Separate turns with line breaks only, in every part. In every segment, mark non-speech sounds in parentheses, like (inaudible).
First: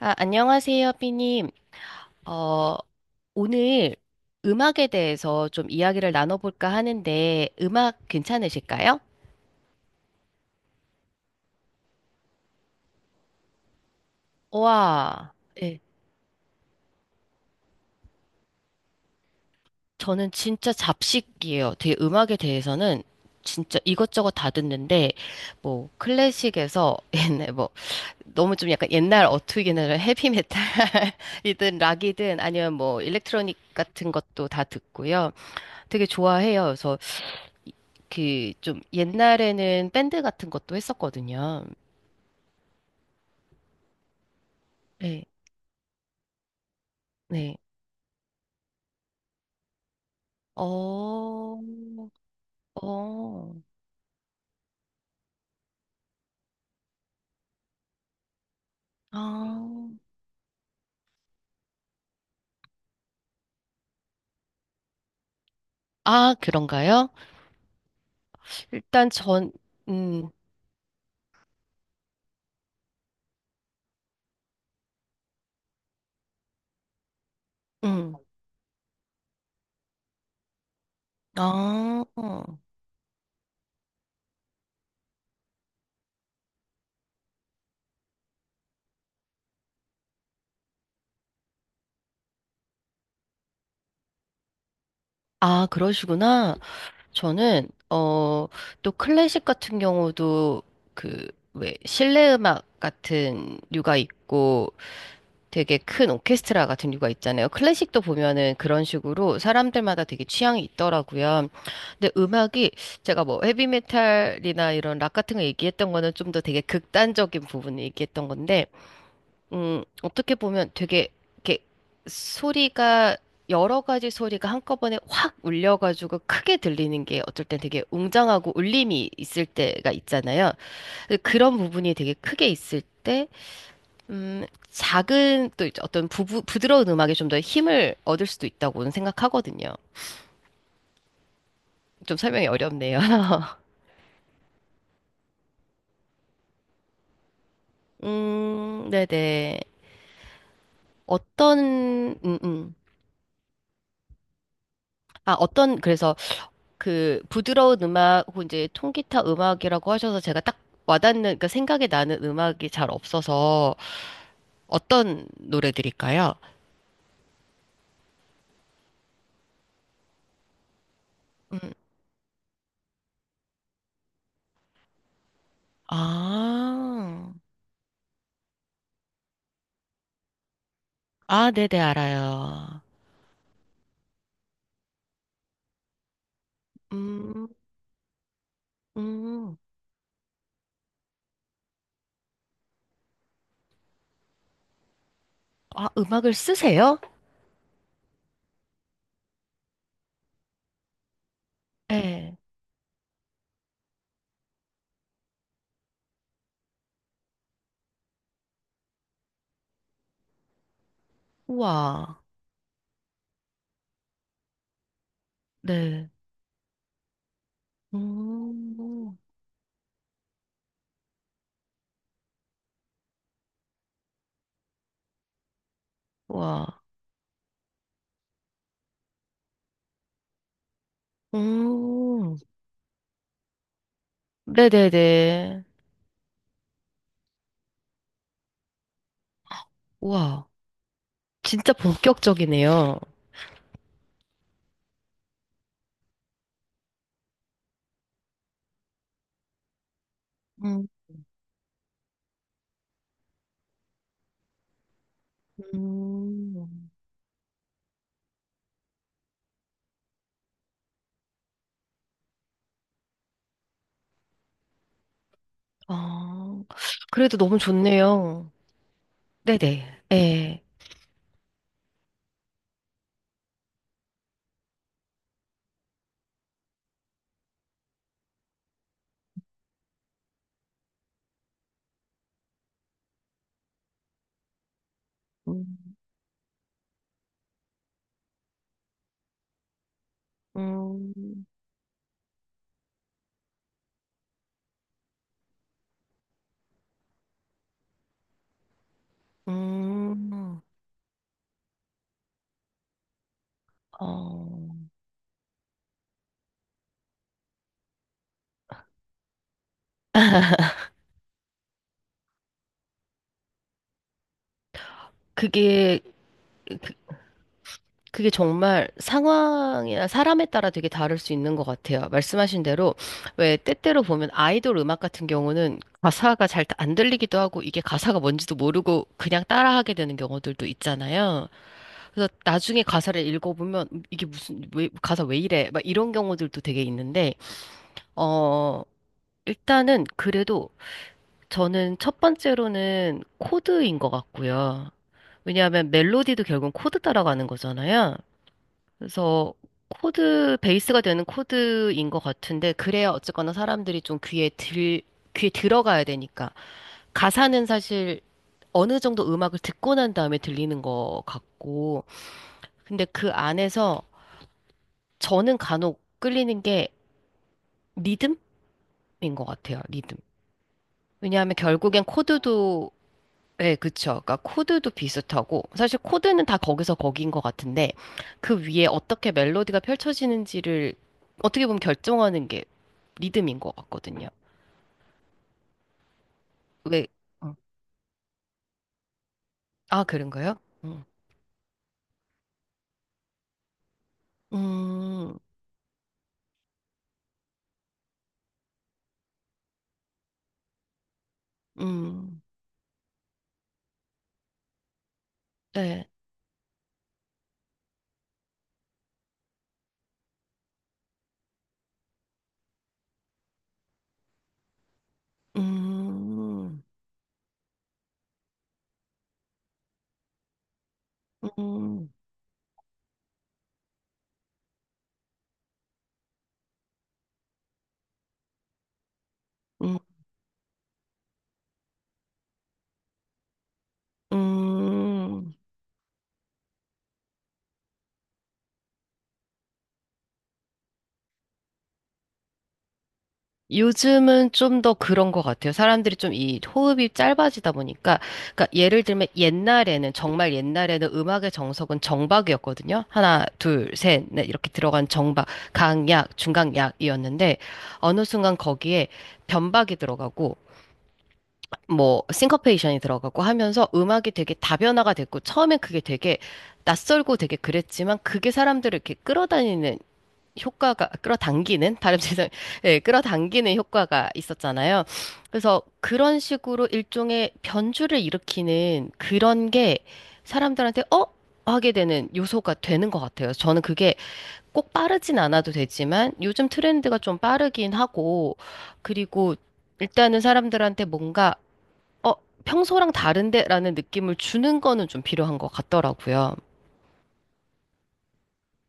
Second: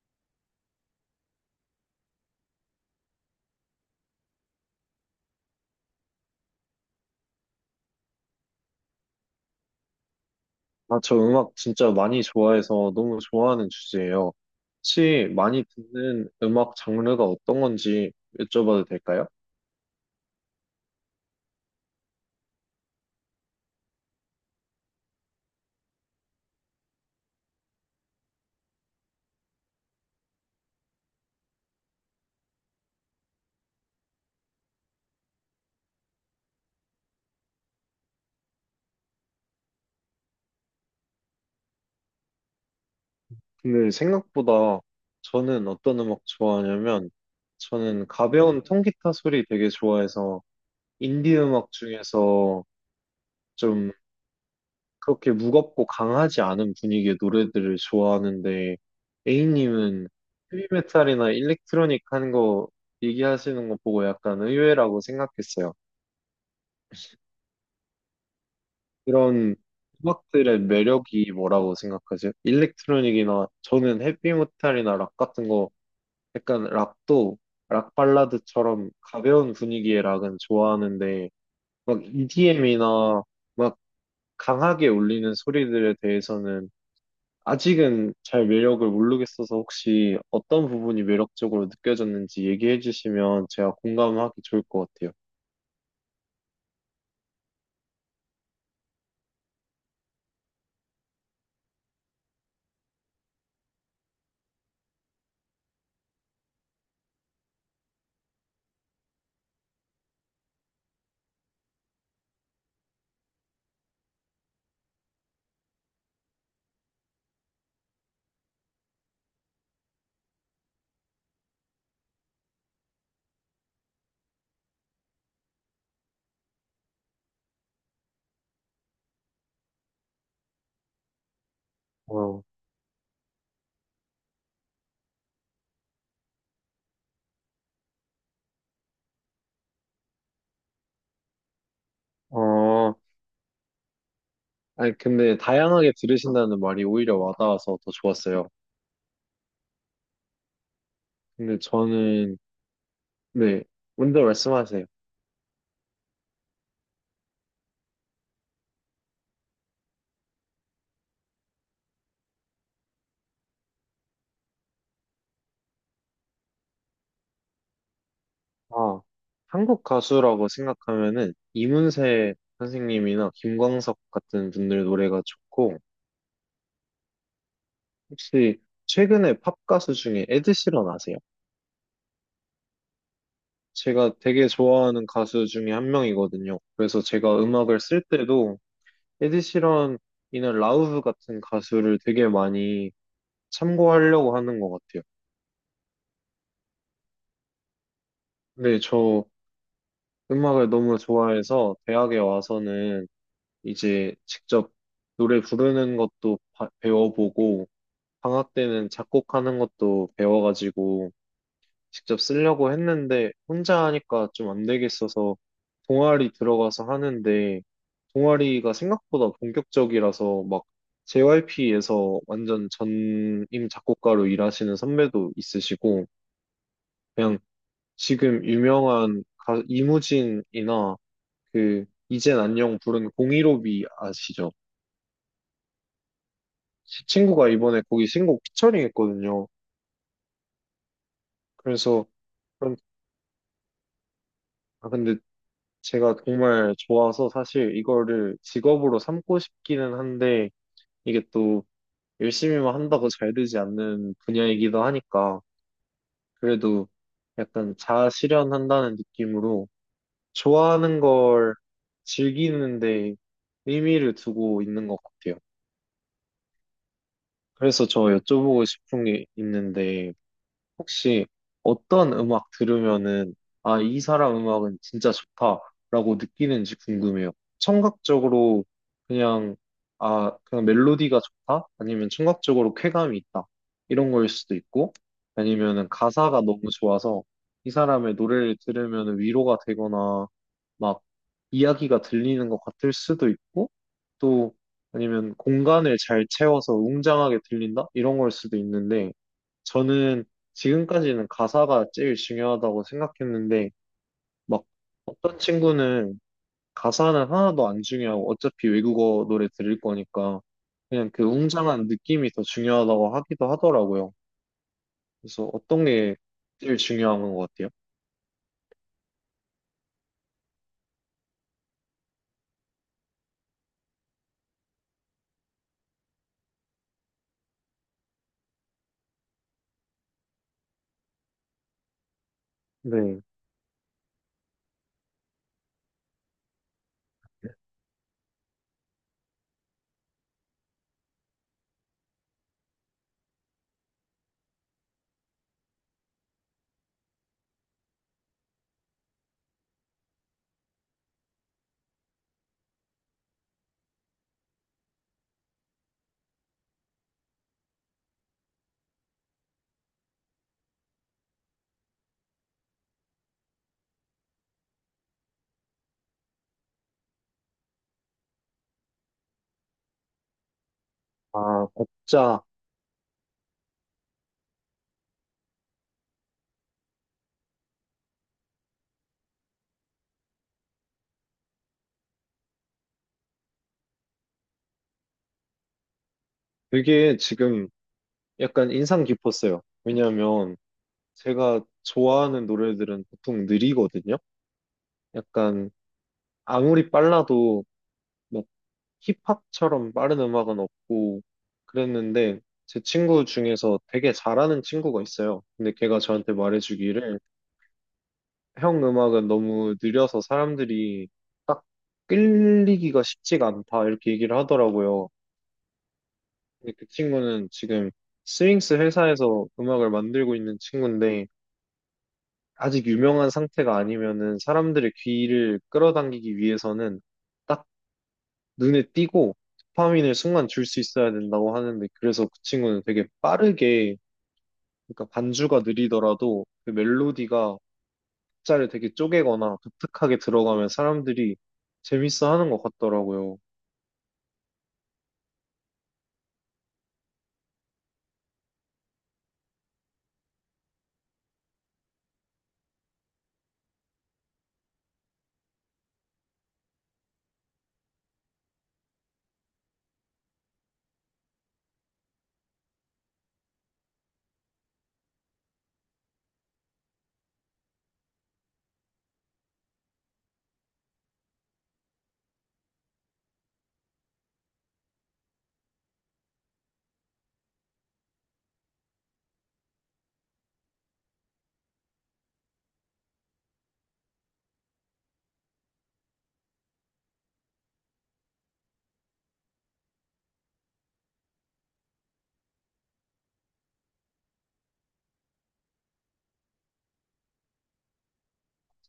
아, 안녕하세요, 삐님. 어, 오늘 음악에 대해서 좀 이야기를 나눠볼까 하는데, 음악 괜찮으실까요?
아, 저 음악 진짜 많이 좋아해서 너무 좋아하는 주제예요.
와,
혹시 많이
네,
듣는 음악 장르가 어떤 건지 여쭤봐도 될까요?
저는 진짜 잡식이에요. 되게 음악에 대해서는 진짜 이것저것 다 듣는데, 뭐, 클래식에서 (laughs) 옛날, 뭐, 너무 좀 약간 옛날 어투기긴해피 헤비메탈이든 (laughs) 락이든 아니면 뭐, 일렉트로닉 같은 것도 다 듣고요. 되게 좋아해요. 그래서 그 좀 옛날에는 밴드 같은 것도 했었거든요.
근데 생각보다
네,
저는 어떤 음악 좋아하냐면,
네.
저는 가벼운 통기타 소리 되게 좋아해서
어,
인디 음악 중에서
어,
좀 그렇게 무겁고 강하지 않은 분위기의 노래들을 좋아하는데,
아,
A님은 헤비메탈이나 일렉트로닉 하는 거 얘기하시는 거 보고 약간 의외라고 생각했어요.
아, 그런가요? 일단 전,
이런
음,
음악들의 매력이 뭐라고 생각하세요? 일렉트로닉이나, 저는 헤비메탈이나 락 같은 거, 약간 락도, 락
음,
발라드처럼 가벼운 분위기의 락은 좋아하는데
아,
막 EDM이나 막 강하게 울리는 소리들에 대해서는 아직은 잘 매력을 모르겠어서, 혹시 어떤 부분이 매력적으로 느껴졌는지 얘기해 주시면 제가 공감하기 좋을 것 같아요.
아, 그러시구나. 저는, 또 클래식 같은 경우도 그, 왜, 실내 음악 같은 류가 있고, 되게 큰 오케스트라 같은 류가 있잖아요. 클래식도 보면은 그런 식으로 사람들마다 되게 취향이 있더라고요. 근데 음악이 제가 뭐 헤비메탈이나 이런 락 같은 거 얘기했던 거는 좀 더 되게 극단적인 부분을 얘기했던 건데, 어떻게 보면 되게 이렇게 소리가 여러 가지 소리가 한꺼번에 확 울려가지고 크게 들리는 게 어쩔 땐 되게 웅장하고 울림이 있을 때가 있잖아요. 근데 그런 부분이 되게
어,
크게 있을 때 작은 또 이제 어떤 부드러운 음악에 좀 더 힘을 얻을 수도 있다고는 생각하거든요. 좀 설명이
어,
어렵네요. (laughs)
아니, 근데 다양하게 들으신다는 말이 오히려 와닿아서 더 좋았어요.
네네. 어떤,
근데
음,
저는,
음.
네, 먼저 말씀하세요.
아, 어떤, 그래서 그 부드러운 음악, 혹은 이제 통기타 음악이라고 하셔서 제가 딱 와닿는, 그러니까 생각이 나는 음악이 잘 없어서 어떤 노래들일까요?
아, 한국 가수라고 생각하면은
음,
이문세 선생님이나 김광석 같은 분들 노래가 좋고,
아,
혹시 최근에 팝 가수 중에 에드시런 아세요?
아, 네네, 알아요.
제가 되게 좋아하는 가수 중에 한 명이거든요. 그래서 제가
음,
음악을 쓸 때도
음.
에드시런이나 라우브 같은 가수를 되게 많이 참고하려고 하는 것 같아요.
아, 음악을 쓰세요?
네, 저 음악을 너무 좋아해서 대학에
네.
와서는 이제 직접 노래 부르는 것도 배워보고 방학 때는 작곡하는 것도 배워가지고
우와,
직접 쓰려고 했는데, 혼자 하니까 좀 안 되겠어서
네.
동아리 들어가서 하는데, 동아리가
음,
생각보다 본격적이라서 막 JYP에서 완전 전임 작곡가로 일하시는 선배도 있으시고,
우와,
그냥 지금 유명한 이무진이나 그
음,
이젠 안녕 부른 015B 아시죠?
네네네.
제 친구가 이번에 거기 신곡 피처링 했거든요.
우와, 진짜
그래서 그런
본격적이네요.
아, 근데 제가 정말 좋아서 사실 이거를 직업으로 삼고 싶기는 한데,
음,
이게 또 열심히만 한다고 잘 되지 않는 분야이기도 하니까,
음.
그래도 약간 자아실현한다는 느낌으로 좋아하는 걸 즐기는데 의미를 두고 있는 것 같아요.
아, 그래도 너무
그래서 저
좋네요.
여쭤보고 싶은 게
네네,
있는데,
예.
혹시 어떤 음악 들으면은, 아, 이 사람 음악은 진짜 좋다라고 느끼는지 궁금해요. 청각적으로 그냥, 아, 그냥 멜로디가 좋다? 아니면 청각적으로 쾌감이 있다? 이런 거일 수도 있고, 아니면은
음,
가사가 너무 좋아서 이 사람의 노래를 들으면 위로가 되거나, 막
음,
이야기가 들리는 것 같을 수도 있고, 또 아니면 공간을 잘 채워서 웅장하게 들린다? 이런 걸 수도 있는데, 저는
음.
지금까지는 가사가 제일 중요하다고 생각했는데,
어,
막 어떤 친구는 가사는 하나도 안 중요하고 어차피 외국어 노래 들을 거니까 그냥 그 웅장한 느낌이 더 중요하다고 하기도 하더라고요. 그래서 어떤
그게
게 제일 중요한 것 같아요?
그게 정말 상황이나 사람에 따라 되게 다를 수 있는 것 같아요. 말씀하신 대로, 왜 때때로 보면 아이돌 음악 같은 경우는 가사가 잘 안 들리기도 하고 이게 가사가 뭔지도 모르고 그냥 따라하게 되는 경우들도 있잖아요. 그래서 나중에
네.
가사를 읽어보면 이게 무슨, 왜, 가사 왜 이래? 막 이런 경우들도 되게 있는데, 어, 일단은 그래도 저는 첫 번째로는 코드인 것 같고요. 왜냐하면 멜로디도 결국은 코드 따라가는 거잖아요. 그래서 코드, 베이스가 되는 코드인 것 같은데, 그래야 어쨌거나 사람들이 좀 귀에 들어가야 되니까. 가사는 사실 어느 정도 음악을 듣고 난 다음에 들리는 것 같고, 근데 그 안에서 저는 간혹 끌리는 게 리듬인 것 같아요, 리듬. 왜냐하면
아,
결국엔
박자.
코드도 네, 그쵸. 그러니까 코드도 비슷하고 사실 코드는 다 거기서 거기인 것 같은데 그 위에 어떻게 멜로디가 펼쳐지는지를 어떻게 보면 결정하는 게 리듬인 것 같거든요. 왜?
되게
어.
지금 약간 인상 깊었어요.
아,
왜냐하면
그런가요? 음,
제가 좋아하는 노래들은 보통 느리거든요.
음,
약간 아무리 빨라도 힙합처럼 빠른 음악은 없고 그랬는데,
음,
제 친구 중에서 되게 잘하는 친구가 있어요. 근데 걔가
네,
저한테 말해주기를, 형 음악은 너무 느려서 사람들이 딱 끌리기가 쉽지가 않다, 이렇게 얘기를 하더라고요. 근데
음,
그 친구는 지금 스윙스 회사에서 음악을 만들고 있는 친구인데,
음, 음,
아직 유명한 상태가 아니면은 사람들의 귀를 끌어당기기 위해서는 딱 눈에 띄고
음.
도파민을 순간 줄 수 있어야 된다고 하는데, 그래서 그 친구는 되게 빠르게, 그러니까
음.
반주가 느리더라도 그 멜로디가 박자를 되게 쪼개거나 독특하게 들어가면 사람들이 재밌어 하는 것 같더라고요.
요즘은 좀 더 그런 것 같아요. 사람들이 좀 이 호흡이 짧아지다 보니까, 그러니까 예를 들면 옛날에는, 정말 옛날에는 음악의 정석은 정박이었거든요. 하나, 둘, 셋, 넷 이렇게 들어간 정박, 강약, 중강약이었는데, 어느 순간 거기에 변박이 들어가고, 뭐, 싱커페이션이 들어가고 하면서 음악이 되게 다변화가 됐고, 처음엔 그게 되게 낯설고 되게 그랬지만, 그게 사람들을 이렇게 끌어다니는 효과가 끌어당기는 발음 죄송 (laughs) 예 끌어당기는 효과가 있었잖아요. 그래서 그런 식으로 일종의 변주를 일으키는 그런 게 사람들한테 하게 되는 요소가 되는 것 같아요. 저는 그게 꼭 빠르진 않아도 되지만 요즘 트렌드가 좀 빠르긴 하고 그리고 일단은 사람들한테 뭔가 어 평소랑 다른데라는 느낌을 주는 거는 좀 필요한 것 같더라고요.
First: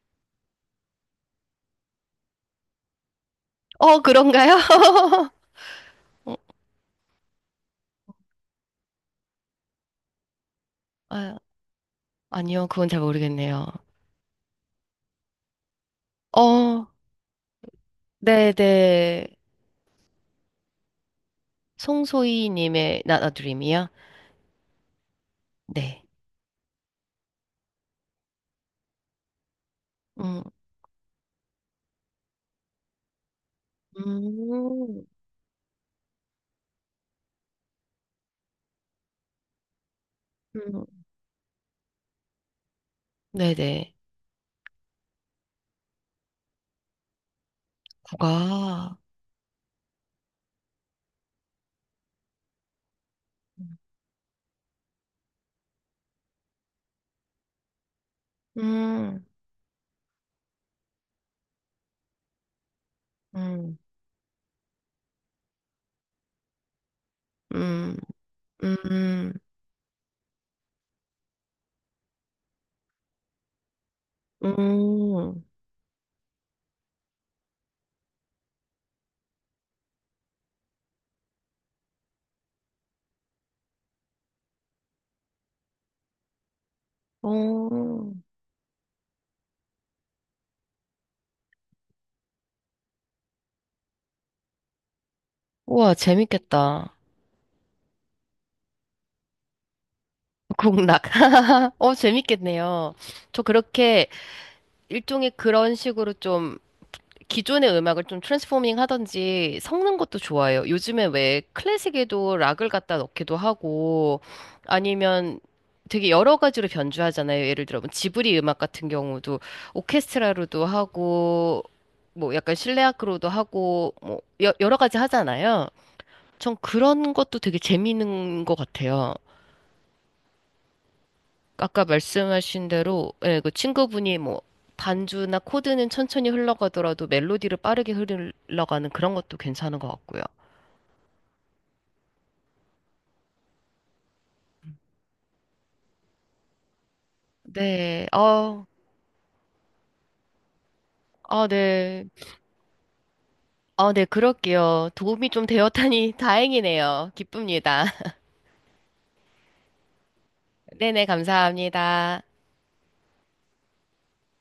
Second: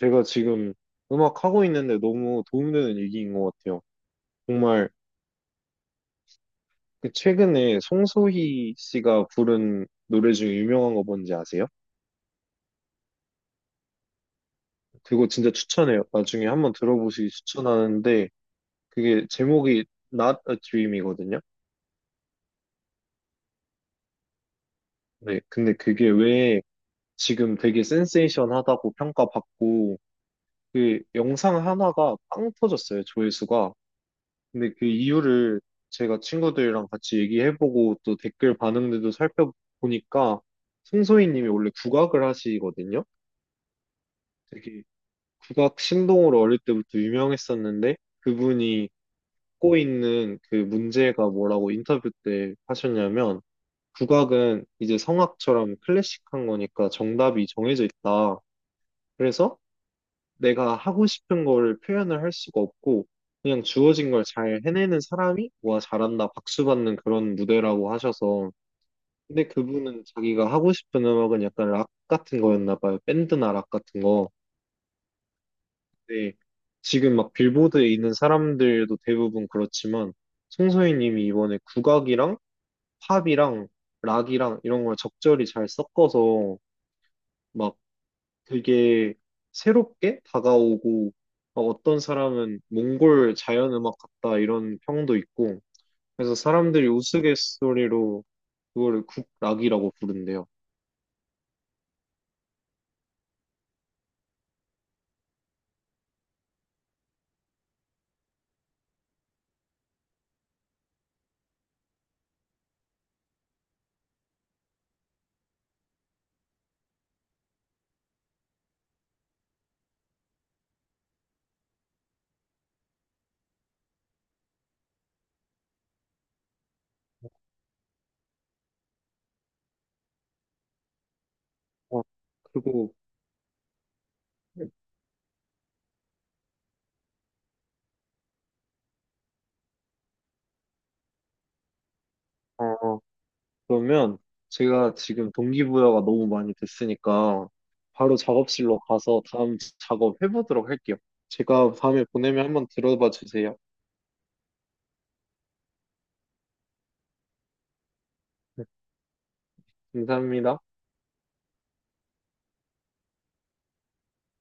제가 지금 음악 하고 있는데 너무 도움되는 얘기인 것 같아요.
그런가요? (laughs)
정말. 그 최근에 송소희 씨가 부른 노래 중에 유명한 거 뭔지
아,
아세요?
아니요, 그건 잘 모르겠네요.
그거 진짜 추천해요. 나중에 한번
어,
들어보시기 추천하는데, 그게
네네.
제목이 Not a Dream이거든요.
송소희님의 Not a Dream이요?
네, 근데
네.
그게 왜 지금 되게 센세이션하다고 평가받고
음,
그 영상 하나가 빵 터졌어요, 조회수가. 근데 그
음,
이유를 제가 친구들이랑 같이 얘기해보고 또 댓글 반응들도 살펴보니까,
음,
송소희님이 원래 국악을 하시거든요.
네네.
되게 국악 신동으로 어릴 때부터 유명했었는데, 그분이
국악.
갖고 있는 그 문제가 뭐라고 인터뷰 때 하셨냐면, 국악은 이제 성악처럼 클래식한 거니까 정답이 정해져 있다.
음,
그래서 내가 하고 싶은 거를 표현을 할 수가 없고, 그냥
음,
주어진 걸 잘 해내는 사람이 와 잘한다 박수 받는 그런 무대라고
음,
하셔서.
음,
근데 그분은 자기가 하고 싶은 음악은 약간 락 같은 거였나 봐요. 밴드나 락 같은 거.
음,
근데 지금 막 빌보드에 있는 사람들도 대부분 그렇지만, 송소희님이 이번에 국악이랑 팝이랑 락이랑 이런 걸 적절히 잘 섞어서 막
오.
되게 새롭게 다가오고, 어, 어떤 사람은 몽골 자연음악 같다 이런 평도 있고.
우와,
그래서 사람들이
재밌겠다.
우스갯소리로 그거를 국락이라고 부른대요.
국락. (laughs) 재밌겠네요. 저 그렇게 일종의 그런 식으로 좀 기존의 음악을 좀 트랜스포밍 하던지 섞는 것도 좋아해요. 요즘에 왜 클래식에도 락을 갖다 넣기도 하고 아니면 되게 여러 가지로 변주하잖아요. 예를 들어 뭐 지브리 음악 같은 경우도 오케스트라로도 하고 뭐 약간 실내악으로도 하고 뭐 여러 가지 하잖아요. 전 그런 것도 되게 재미있는 것 같아요. 아까
어,
말씀하신
그리고
대로 예, 그 친구분이 뭐 반주나 코드는 천천히 흘러가더라도 멜로디를 빠르게 흘러가는 그런 것도 괜찮은 것 같고요.
어, 그러면 제가 지금 동기부여가 너무 많이 됐으니까
네,
바로
아,
작업실로 가서 다음 작업 해보도록 할게요.
아,
제가
네.
밤에 보내면 한번 들어봐 주세요.
아, 네, 그럴게요. 도움이 좀 되었다니 (laughs) 다행이네요. 기쁩니다.
네, 감사합니다.
(laughs) 네네, 감사합니다.